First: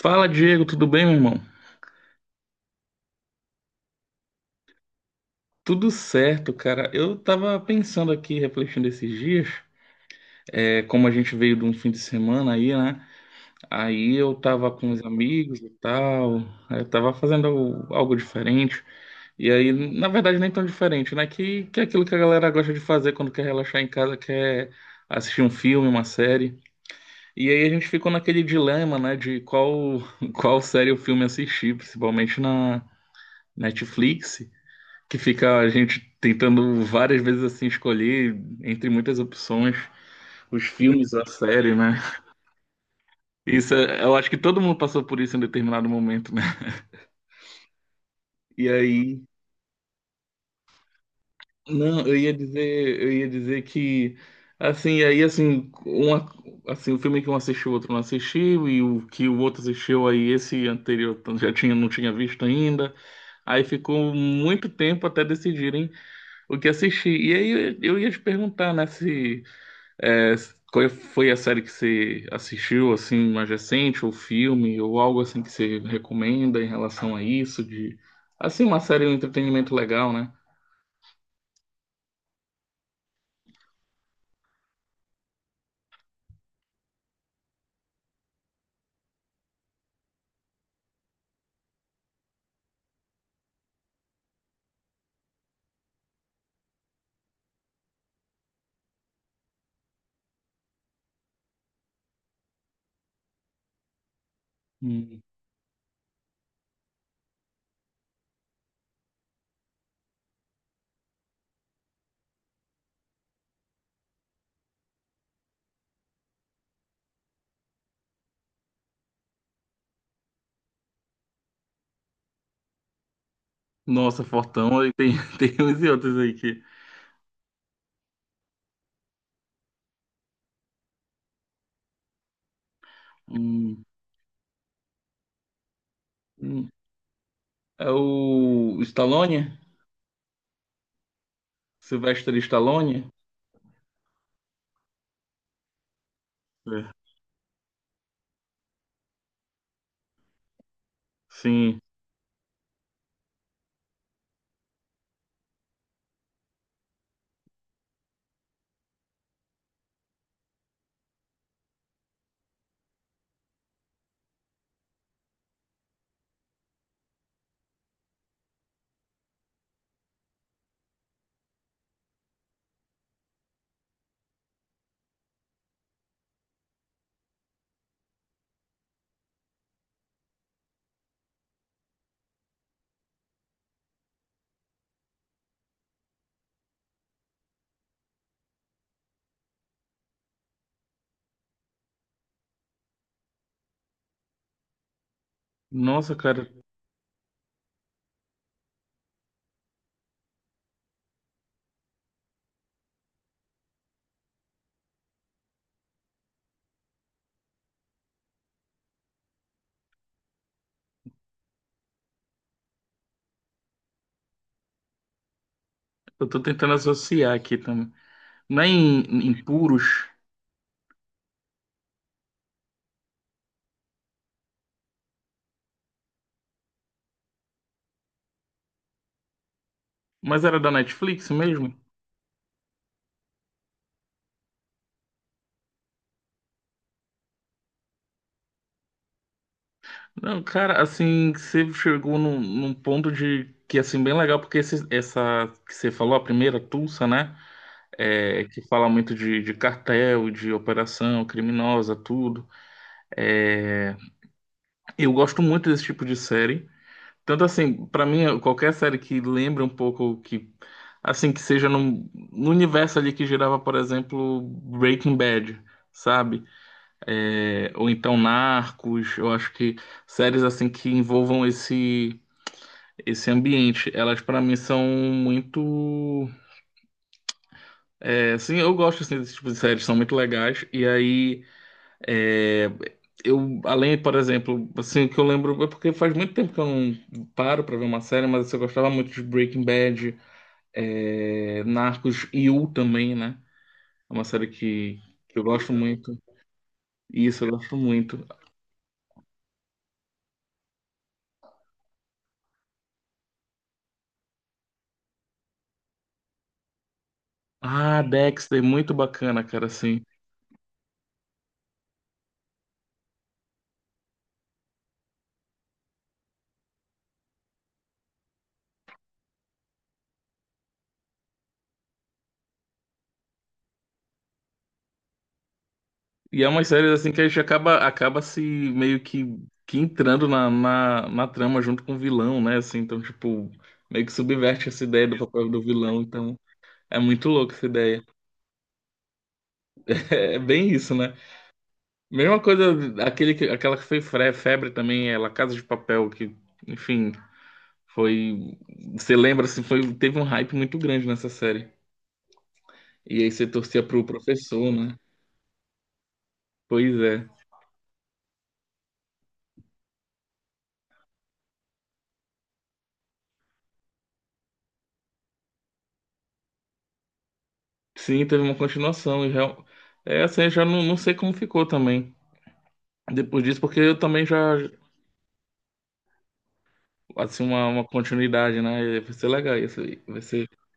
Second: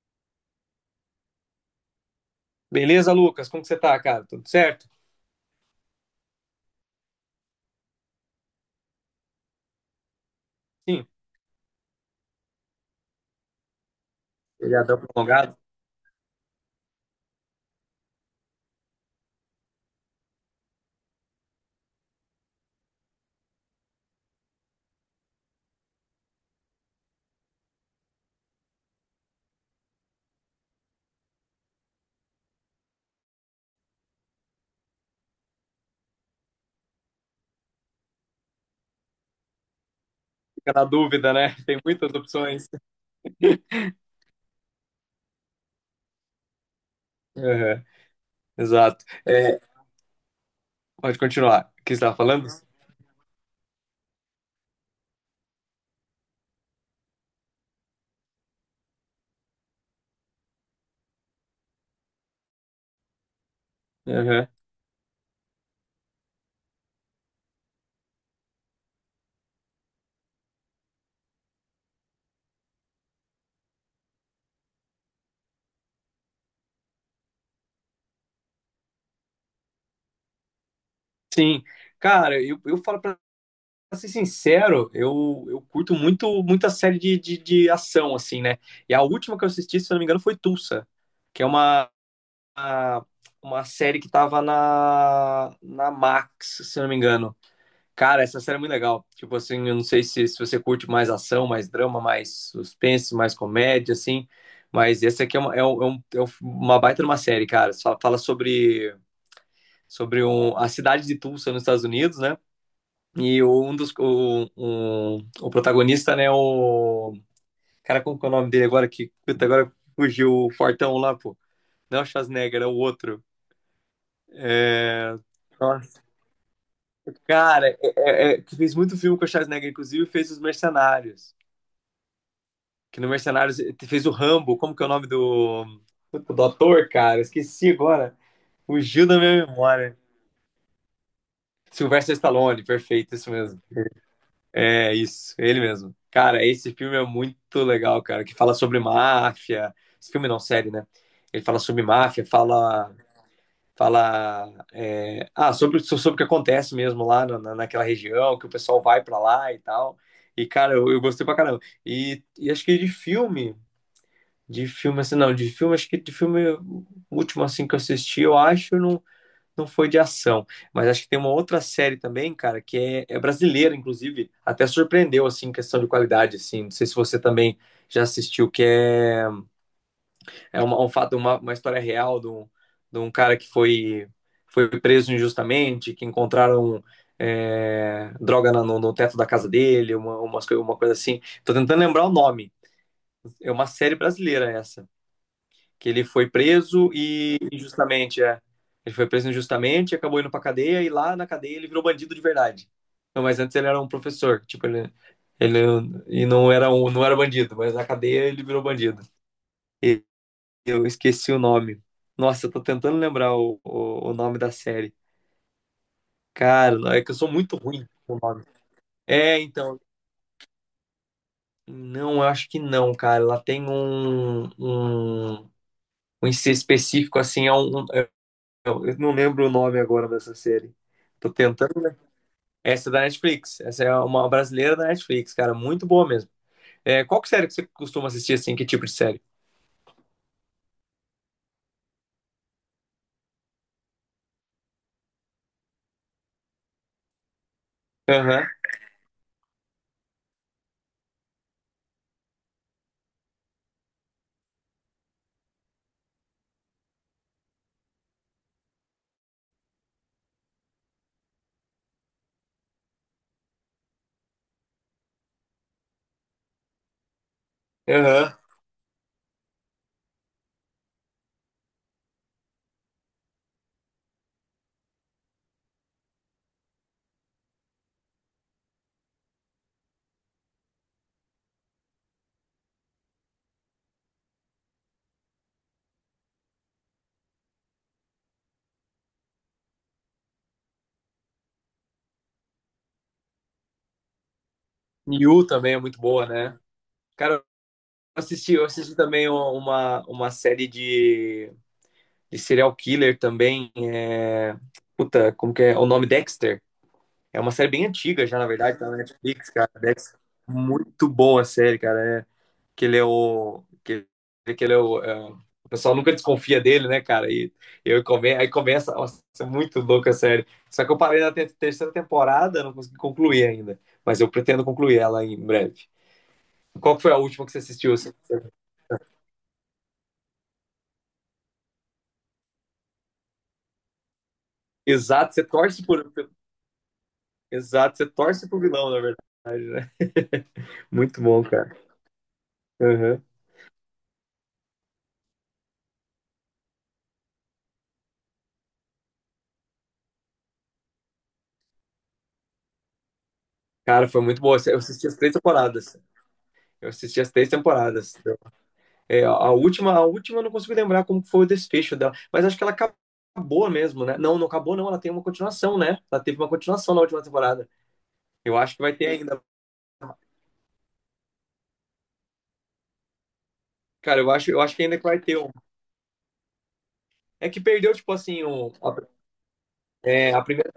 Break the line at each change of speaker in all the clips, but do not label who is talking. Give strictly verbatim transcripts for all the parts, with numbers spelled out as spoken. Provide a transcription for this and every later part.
Fala, Diego, tudo bem, meu irmão?
Beleza, Lucas? Como que você tá, cara? Tudo certo?
Tudo certo, cara. Eu tava pensando aqui, refletindo esses dias, é,
Sim.
como a gente veio de um fim de semana aí, né? Aí eu tava com
Feriadão
os
prolongado.
amigos e tal, aí eu tava fazendo algo algo diferente. E aí, na verdade, nem tão diferente, né? Que, que é aquilo que a galera gosta de fazer quando quer relaxar em casa, quer assistir um filme, uma série. E aí a gente ficou naquele dilema, né, de qual, qual série ou filme assistir, principalmente na Netflix, que fica a gente tentando várias vezes assim escolher entre muitas opções os
Fica na
filmes, a
dúvida, né?
série,
Tem
né?
muitas opções.
Isso, é- eu acho que todo mundo passou por isso em determinado momento, né?
Aham.
E
Exato.
aí,
É, pode continuar. O que você
não,
estava
eu ia
falando?
dizer, eu ia dizer que assim, e aí assim, uma, assim, o filme que um assistiu, o outro não assistiu e o que o outro assistiu aí esse anterior já tinha não tinha visto ainda. Aí ficou
Aham.
muito tempo até decidirem o que assistir. E aí eu, eu ia te perguntar, né, se É, qual é, foi a série que você assistiu, assim, mais recente, ou filme, ou algo assim que você recomenda em relação a isso, de, assim, uma série, um entretenimento legal, né?
Sim. Cara, eu, eu falo pra ser sincero, eu, eu curto muito muita série de, de, de ação, assim, né? E a última que eu assisti, se eu não me engano, foi Tulsa, que é uma, uma uma série que tava na, na Max, se eu não me engano. Cara, essa série é muito legal. Tipo assim, eu não sei se, se você curte mais ação, mais drama, mais suspense, mais comédia, assim. Mas
Hum.
essa aqui é uma, é um- é um- é um- uma baita de uma série, cara. Só fala sobre, sobre um, a cidade de Tulsa, nos Estados Unidos, né? E o- um dos. O, um- o protagonista, né? O. Cara, como que é o nome dele agora? Que puta, agora fugiu o Fortão lá, pô. Não é o Schwarzenegger, é o outro.
Nossa, Fortão, aí tem,
É.
tem uns e
Nossa.
outros aí que...
Cara, é- é- é- que fez muito filme com o Schwarzenegger, inclusive fez Os Mercenários. Que no Mercenários
Hum,
fez o Rambo. Como que é o nome do. Do
hum.
ator, cara? Esqueci
É
agora.
o
Fugiu da
Stallone?
minha memória. Sylvester
Sylvester
Stallone,
Stallone?
perfeito, isso mesmo. É isso, ele mesmo. Cara, esse filme é
É.
muito legal, cara, que fala sobre máfia. Esse filme não, série, né? Ele fala
Sim.
sobre máfia, fala. Fala. é, Ah, sobre, so-, sobre o que acontece mesmo lá na, naquela região, que o pessoal vai pra lá e tal. E, cara, eu, eu gostei pra caramba. E, e acho que de filme, de filme, assim, não, de filme, acho que de filme, o último, assim, que eu assisti, eu acho, não, não foi de ação. Mas acho que tem uma outra série também, cara, que é, é brasileira, inclusive, até surpreendeu, assim, em questão de qualidade, assim. Não sei se você também já assistiu, que é, é uma, um fato, uma, uma história real de um, de um cara que foi, foi preso injustamente, que encontraram é, droga na- no, no teto da casa dele, uma, umas, coi- uma coisa assim. Tô tentando lembrar o nome. É uma série brasileira essa que ele
Nossa,
foi
cara,
preso e injustamente. É. Ele foi preso injustamente, acabou indo pra cadeia e lá na cadeia ele virou bandido de verdade. Não, mas antes ele era um professor, tipo, ele, ele e não era um, não era bandido, mas na cadeia ele virou bandido. E eu esqueci o nome. Nossa, eu tô tentando lembrar o, o, o nome da série.
eu tô tentando
Cara, é que eu sou
associar
muito
aqui
ruim
também.
com o nome.
Não é em,
É,
em
então,
Puros,
não, eu acho que não, cara. Ela tem um, um, um I C específico, assim, é um. Eu eu não lembro o nome agora dessa
mas era da
série. Tô
Netflix mesmo?
tentando, né? Essa é da Netflix. Essa é uma brasileira da Netflix, cara. Muito boa mesmo. É, qual que série que você costuma assistir, assim? Que tipo de série?
Não, cara, assim, você chegou num, num ponto de que, assim, bem legal, porque esse- essa que você falou, a primeira, Tulsa, né? É,
Aham,
que fala muito de, de cartel, de operação criminosa, tudo. É, eu gosto muito desse tipo de série. Tanto assim, pra mim, qualquer série que lembre um pouco que, assim, que seja num- no universo ali que girava, por exemplo, Breaking Bad, sabe? É, ou então
aham.
Narcos, eu acho que séries assim que envolvam esse esse ambiente. Elas, pra mim, são muito. É, sim, eu gosto assim, desse tipo de séries, são muito legais. E aí, é, eu, além, por exemplo, assim, o que eu lembro é porque faz muito tempo que eu não paro pra ver uma série, mas assim, eu gostava muito de Breaking Bad, é, Narcos e You também, né? É uma série que, que eu
You
gosto
também é muito
muito.
boa, né? Cara, eu
Isso, eu gosto muito.
assisti, eu assisti também uma, uma série de, de serial killer também. É... Puta, como que é o nome? Dexter. É uma série bem
Ah,
antiga já, na
Dexter,
verdade, tá
muito
na
bacana,
Netflix,
cara,
cara.
assim.
Dexter. Muito boa a série, cara. É, que ele é o. Que, que ele é o. É, o pessoal nunca desconfia dele, né, cara? E eu come, aí começa. Nossa, isso é muito louco, é sério. Só que eu parei na te- terceira temporada, não consegui concluir ainda. Mas eu pretendo concluir ela em breve.
E é umas séries
Qual que
assim
foi a
que a gente
última que você
acaba,
assistiu, assim?
acaba se meio que, que entrando na, na, na trama junto com o vilão, né? Assim, então, tipo, meio que subverte essa ideia do
Exato, você
papel do
torce
vilão.
por.
Então, é muito louco essa
Exato,
ideia.
você torce pro vilão, na verdade, né?
É bem isso, né?
Muito bom, cara.
Mesma coisa,
Uhum.
aquele, que- aquela que foi fre- febre também, ela Casa de Papel, que, enfim, foi. Você lembra, assim, foi, teve um hype muito grande nessa série. E aí você torcia pro
Cara, foi muito bom.
professor,
Eu
né?
assisti as três temporadas. Eu
Pois
assisti
é.
as três temporadas. É, a última, a última eu não consigo lembrar como foi o desfecho dela, mas acho que ela acabou mesmo, né? Não, não acabou não, ela tem uma continuação, né? Ela teve uma continuação na última temporada.
Sim, teve uma
Eu acho que vai ter
continuação. E
ainda.
real- é assim, eu já não, não sei como ficou também. Depois disso, porque eu
Cara,
também
eu acho,
já,
eu acho que ainda vai ter um.
assim,
É que
uma, uma
perdeu, tipo assim,
continuidade,
um, a,
né? Vai ser legal isso aí. Vai
é, a
ser.
primeira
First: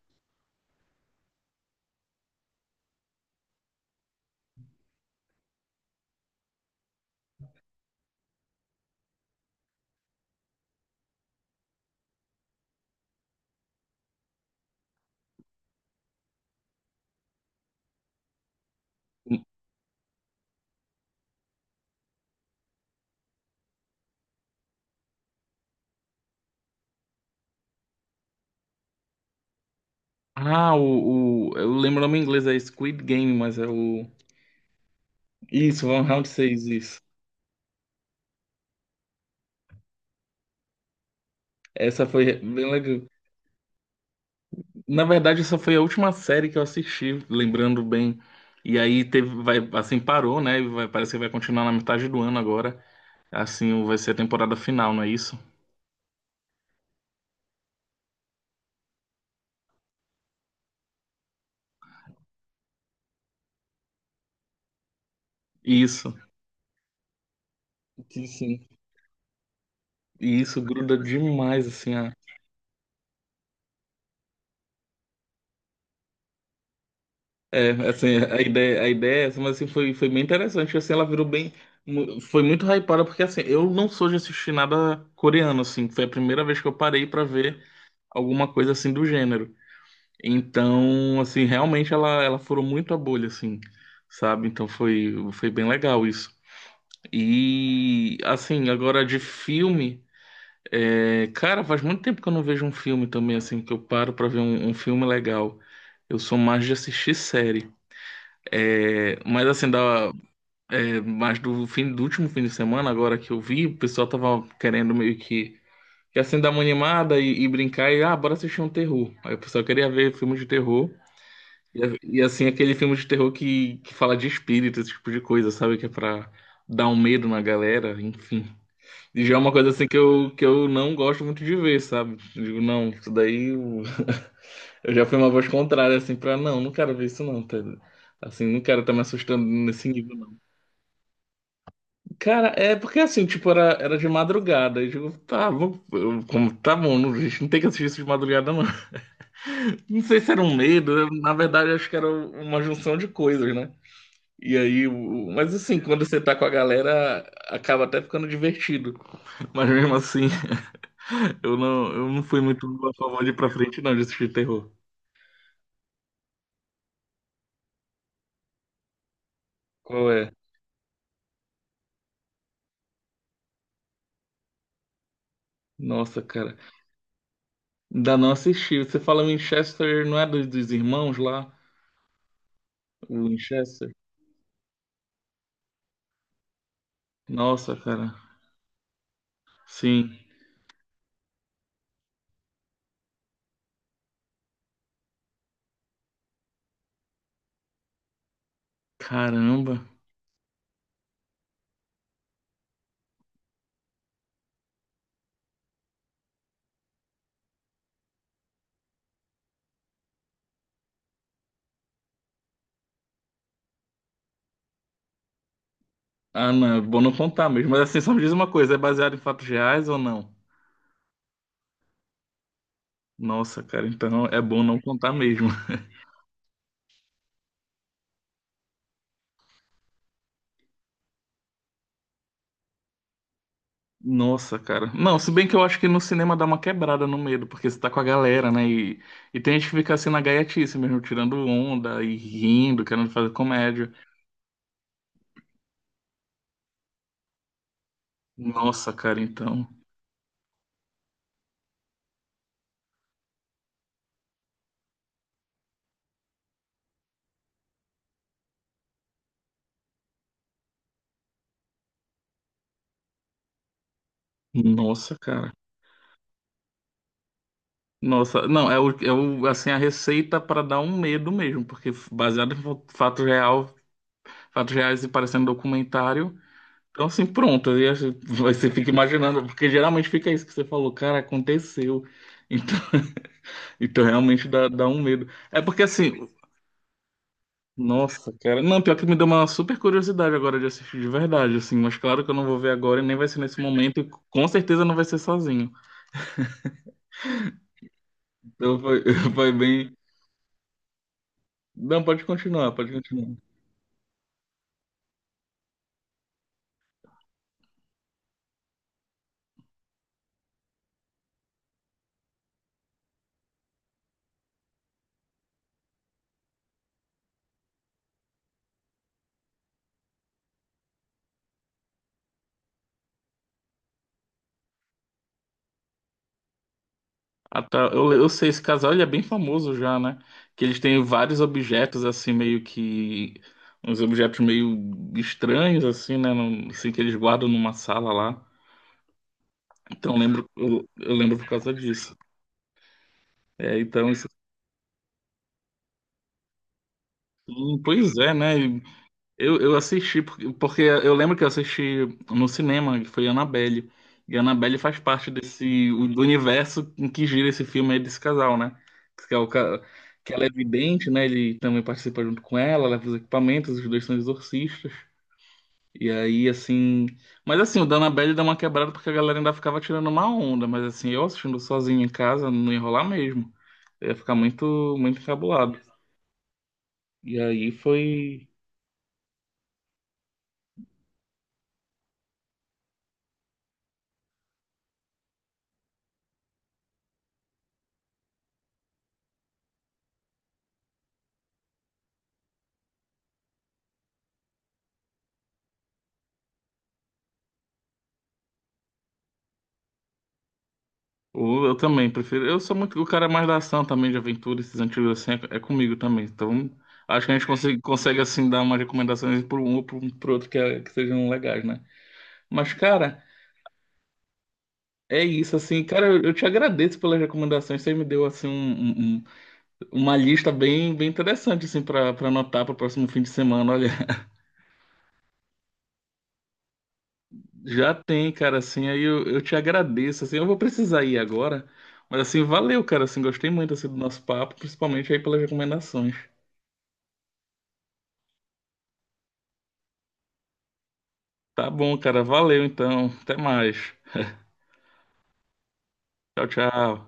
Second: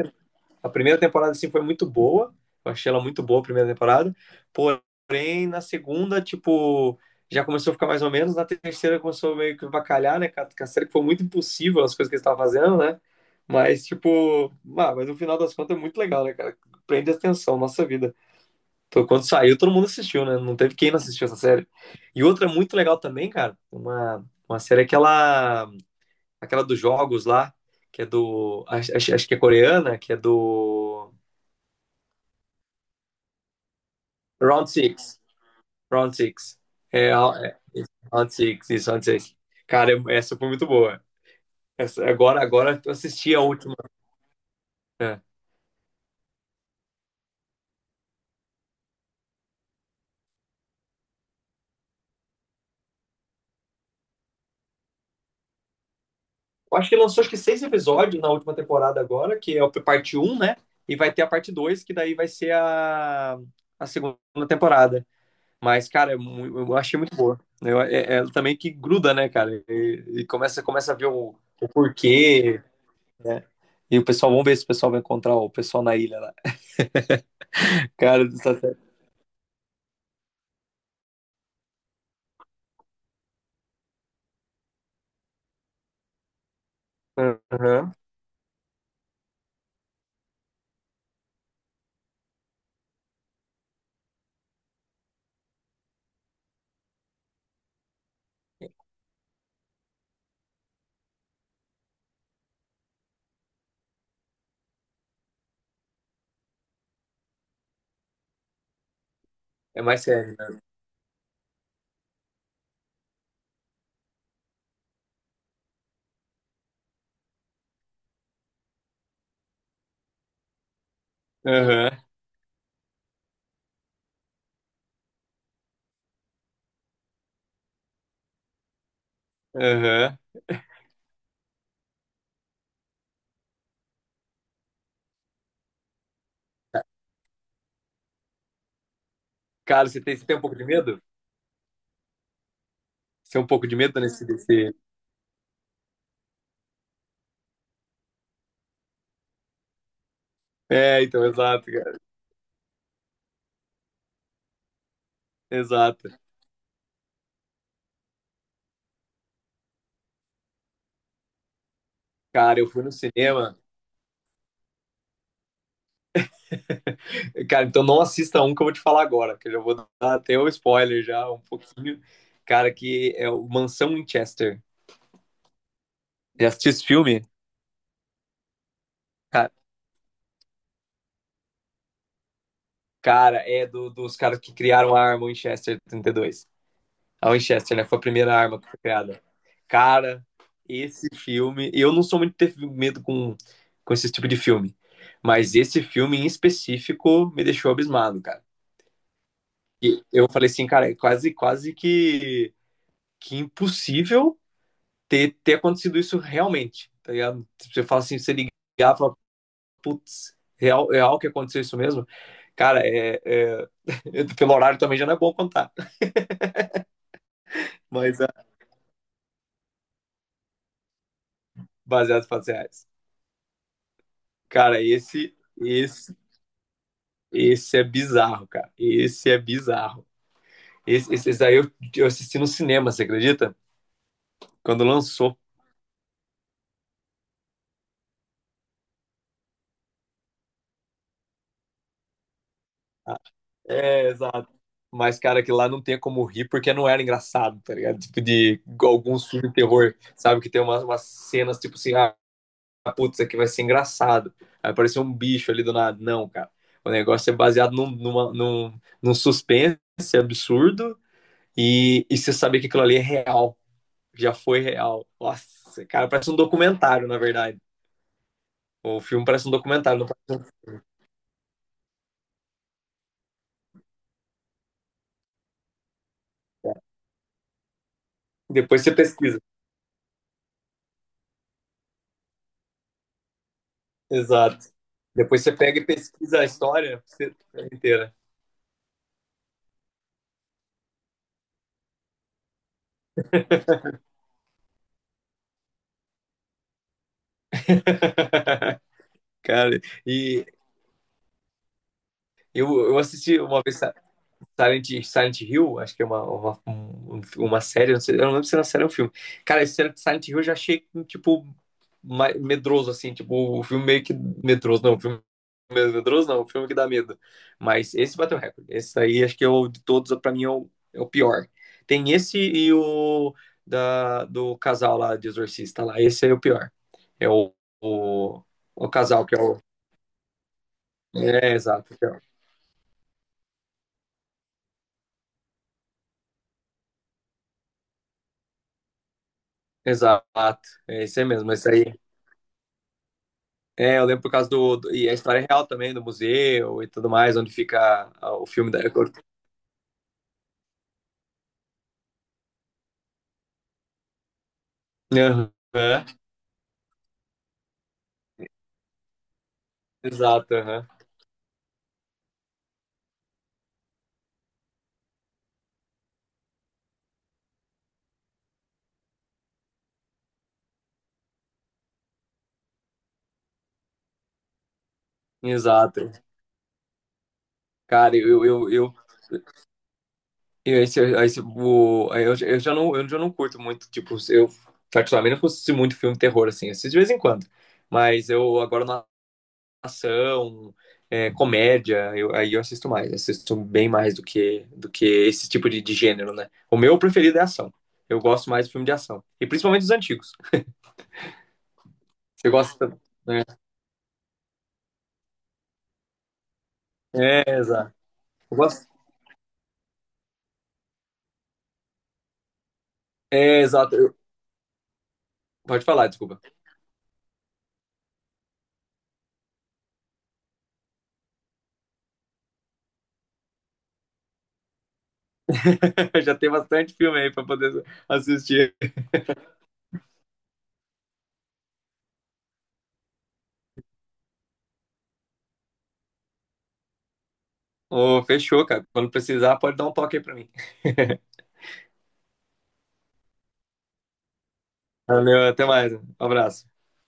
a primeira temporada, assim, foi muito boa. Eu achei ela muito boa a primeira temporada. Porém, na segunda, tipo, já começou a ficar mais ou menos. Na terceira começou meio que bacalhar, né? Com a série que foi muito impossível as coisas que eles estavam fazendo, né? Mas, tipo, ah, mas no final das contas é muito legal, né, cara? Prende atenção, nossa vida. Então, quando
um,
saiu, todo mundo assistiu, né? Não teve quem não assistiu essa série. E outra muito legal também, cara, uma, uma série é aquela, aquela dos jogos lá, que é do. Acho, acho que é coreana, que é
Ah,
do.
o, o. Eu lembro o nome em inglês, é Squid Game, mas é o.
Round Six.
Isso, Van
Round
Round
Six.
seis isso.
É, é, Round Six, isso, Round Six. Cara, eu- essa foi muito boa.
Essa
Essa-
foi
agora,
bem
agora eu
legal.
assisti a última.
Na
É.
verdade, essa foi a última série que eu assisti, lembrando bem. E aí teve, vai, assim, parou, né? E vai, parece que vai continuar na metade do ano agora. Assim, vai ser a temporada final, não é isso?
Eu acho que lançou acho que seis episódios na última temporada agora, que é a parte um, né? E vai ter a parte dois, que daí vai ser a, a segunda temporada. Mas,
Isso.
cara, é mu- eu achei muito boa. Eu, é, é
Sim,
também
sim.
que gruda, né, cara? E, e
E isso
começa, começa a
gruda
ver o,
demais,
o
assim.
porquê, né? E o pessoal, vamos ver se o pessoal vai encontrar o pessoal na ilha lá.
É, assim,
Cara, isso
a
tá
ideia, a
certo.
ideia, é essa, mas assim, foi, foi bem interessante, assim, ela virou bem, mu- foi muito hypada, porque assim, eu não sou de assistir nada coreano, assim, foi a primeira vez que eu parei pra ver alguma coisa assim do gênero. Então, assim, realmente ela, ela furou muito a bolha, assim, sabe? Então foi, foi bem legal isso. E, assim, agora de filme, é, cara, faz muito tempo que eu não vejo um filme também, assim, que eu paro pra ver um um filme legal. Eu sou mais de assistir série. É, Mas assim,
É mais
da,
sério, né?
É, mas do fim do último fim de semana, agora que eu vi, o pessoal tava querendo meio que, que assim dar uma animada e, e brincar e ah, bora assistir um terror. Aí o pessoal queria ver filmes de terror.
Aham,
E, e, assim, aquele filme de terror que, que fala de espírito, esse tipo de coisa, sabe? Que é pra dar um medo na galera, enfim. E já é uma coisa assim que
aham.
eu, que eu não gosto muito de ver, sabe? Eu digo, não, isso daí eu, eu já fui uma voz contrária, assim, pra não, não quero ver isso não, tá? Assim, não quero estar me assustando nesse
Cara, você tem, você tem
nível.
um pouco de medo?
Cara, é porque assim,
Você tem um
tipo,
pouco
era,
de
era
medo
de
nesse, desse...
madrugada. Eu digo, tá, vou, eu- como, tá bom, não- a gente não tem que assistir isso de madrugada, não. Não sei se era um medo,
É,
eu-
então,
na
exato,
verdade, acho que
cara.
era uma junção de coisas, né? E aí, o- mas assim, quando
Exato.
você tá com a galera, acaba até ficando divertido. Mas mesmo assim, eu não, eu não fui
Cara,
muito
eu fui no
a favor de ir pra
cinema.
frente, não, de assistir terror.
Cara, então não assista um que eu vou te falar agora, que eu já vou dar
Qual é?
até o spoiler já, um pouquinho. Cara, que é o Mansão Winchester.
Nossa,
Já
cara,
assistiu esse filme?
ainda não assisti. Você fala
Ca-
Winchester, não é dos, dos irmãos lá? O
Cara, é do-
Winchester?
dos caras que criaram a arma Winchester trinta e dois. A Winchester,
Nossa,
né? Foi a
cara,
primeira arma que foi criada.
sim.
Cara, esse filme. Eu não sou muito ter medo com, com esse tipo de filme. Mas esse filme em específico me deixou abismado, cara.
Caramba.
E eu falei assim, cara, é quase, quase que, que impossível ter, ter acontecido isso realmente. Tá ligado? Você fala assim, você ligar e fala, putz, real, real que aconteceu isso mesmo? Cara, é, é... pelo horário também já não é bom contar,
Ah, não, é bom não contar mesmo. Mas assim, só
mas
me
é
diz uma coisa, é baseado em fatos reais ou não?
baseado em fatos reais.
Nossa, cara, então é bom não
Cara,
contar
esse,
mesmo.
esse esse é bizarro, cara. Esse é bizarro. Esse, esse, esse daí eu, eu assisti no cinema, você acredita?
Nossa,
Quando
cara. Não, se
lançou.
bem que eu acho que no cinema dá uma quebrada no medo, porque você tá com a galera, né? E, e tem gente que fica assim na gaiatice mesmo, tirando onda e rindo, querendo
Ah,
fazer comédia.
é, exato. Mas, cara, que lá não tem como rir porque não era engraçado, tá ligado? Tipo, de
Nossa,
igual
cara,
alguns filmes de
então.
terror, sabe? Que tem umas, umas cenas, tipo assim, ah, putz, isso aqui vai ser engraçado. Aí apareceu um bicho ali do nada. Não, cara. O negócio é baseado num, numa, num, num suspense absurdo e, e você saber que aquilo ali é real. Já foi real.
Nossa, cara.
Nossa, cara, parece um documentário, na verdade.
Nossa, não, é, o,
O
é
filme
o,
parece um
assim, a
documentário. Não
receita
parece-
para dar um medo mesmo, porque baseado em fa- fato real, fatos reais e parecendo documentário. Então, assim, pronto. Aí acho- você
Depois
fica
você pesquisa.
imaginando, porque geralmente fica isso que você falou, cara, aconteceu. Então, então realmente
Exato.
dá, dá um medo.
Depois você
É
pega
porque,
e
assim,
pesquisa a história você- inteira.
nossa, cara. Não, pior que me deu uma super curiosidade agora de assistir de verdade, assim. Mas claro que eu não vou ver agora e nem vai ser nesse momento. E com certeza não vai ser sozinho. Então, foi, foi
Cara,
bem.
e
Não, pode
eu,
continuar, pode
eu
continuar.
assisti uma vez, Silent, Silent Hill, acho que é uma, uma, um- uma série, não sei, eu não lembro se era série ou um filme. Cara, esse Silent Hill eu já achei, tipo, ma- medroso, assim, tipo, o filme meio que medroso, não, o filme medroso não, o filme que dá medo. Mas esse bateu recorde, esse aí acho que é o de todos, pra mim, é o, é o pior. Tem esse e o da, do casal lá, de Exorcista lá, esse é o pior. É o,
Ah, tá. Eu, eu
o,
sei, esse
o
casal ele é bem
casal que é o...
famoso já, né? Que eles têm vários
É, exato, que
objetos,
é o-
assim, meio que. Uns objetos meio estranhos, assim, né? Num- Assim, que eles guardam numa sala lá. Então, eu lembro,
exato,
eu,
é
eu
esse aí
lembro por
mesmo, esse
causa
aí.
disso. É,
É, eu
então,
lembro
isso.
por causa do, do- e a história é real também, do museu e tudo mais, onde
Hum,
fica
pois é,
ah, o
né?
filme da.
Eu, eu assisti, porque, porque eu lembro que eu assisti no cinema, que foi Annabelle. E Annabelle faz parte
Aham.
desse, do universo em que gira esse filme aí desse casal, né? Que, é o, ca- que ela é
Exato, aham.
vidente, né? Ele também participa junto com ela, leva os equipamentos, os dois são exorcistas. E aí, assim. Mas assim, o da Annabelle dá uma quebrada porque a galera ainda ficava tirando uma onda. Mas assim, eu assistindo sozinho em casa, não ia rolar mesmo. Eu ia ficar muito, muito encabulado.
Exato.
E aí
Cara, eu.
foi.
Eu, eu, eu, esse, esse, o, eu, eu já não, eu já não curto muito, tipo, eu particularmente não assisto muito filme terror, assim, assisto de vez em quando. Mas eu agora na ação, é, comédia, eu, aí eu assisto mais, assisto bem mais do que, do que esse tipo de, de gênero, né? O meu preferido é ação. Eu gosto mais de filme de ação. E principalmente os antigos.
O- Eu também prefiro.
Você
Eu sou
gosta,
muito o cara é
né?
mais da ação também, de aventura, esses antigos assim, é, é comigo também. Então, acho que a
É,
gente consegue,
exato.
consegue assim,
Eu
dar umas
gosto.
recomendações por um ou por, um, por outro que, é- que sejam legais, né? Mas, cara,
É, exato. Eu-
é isso, assim,
Pode
cara,
falar,
eu, eu
desculpa.
te agradeço pelas recomendações. Você me deu, assim, um, um- um- uma lista bem, bem interessante, assim, pra, pra anotar pro próximo fim de semana. Olha,
Já tem bastante filme aí pra poder
já tem, cara,
assistir.
assim, aí eu, eu te agradeço, assim, eu vou precisar ir agora. Mas, assim, valeu, cara, assim, gostei muito, assim, do nosso papo, principalmente aí pelas recomendações.
Ô, fechou, cara. Quando precisar, pode dar um toque aí pra mim.
Tá bom, cara. Valeu então. Até mais.
Valeu, até mais. Um
Tchau,
abraço.
tchau.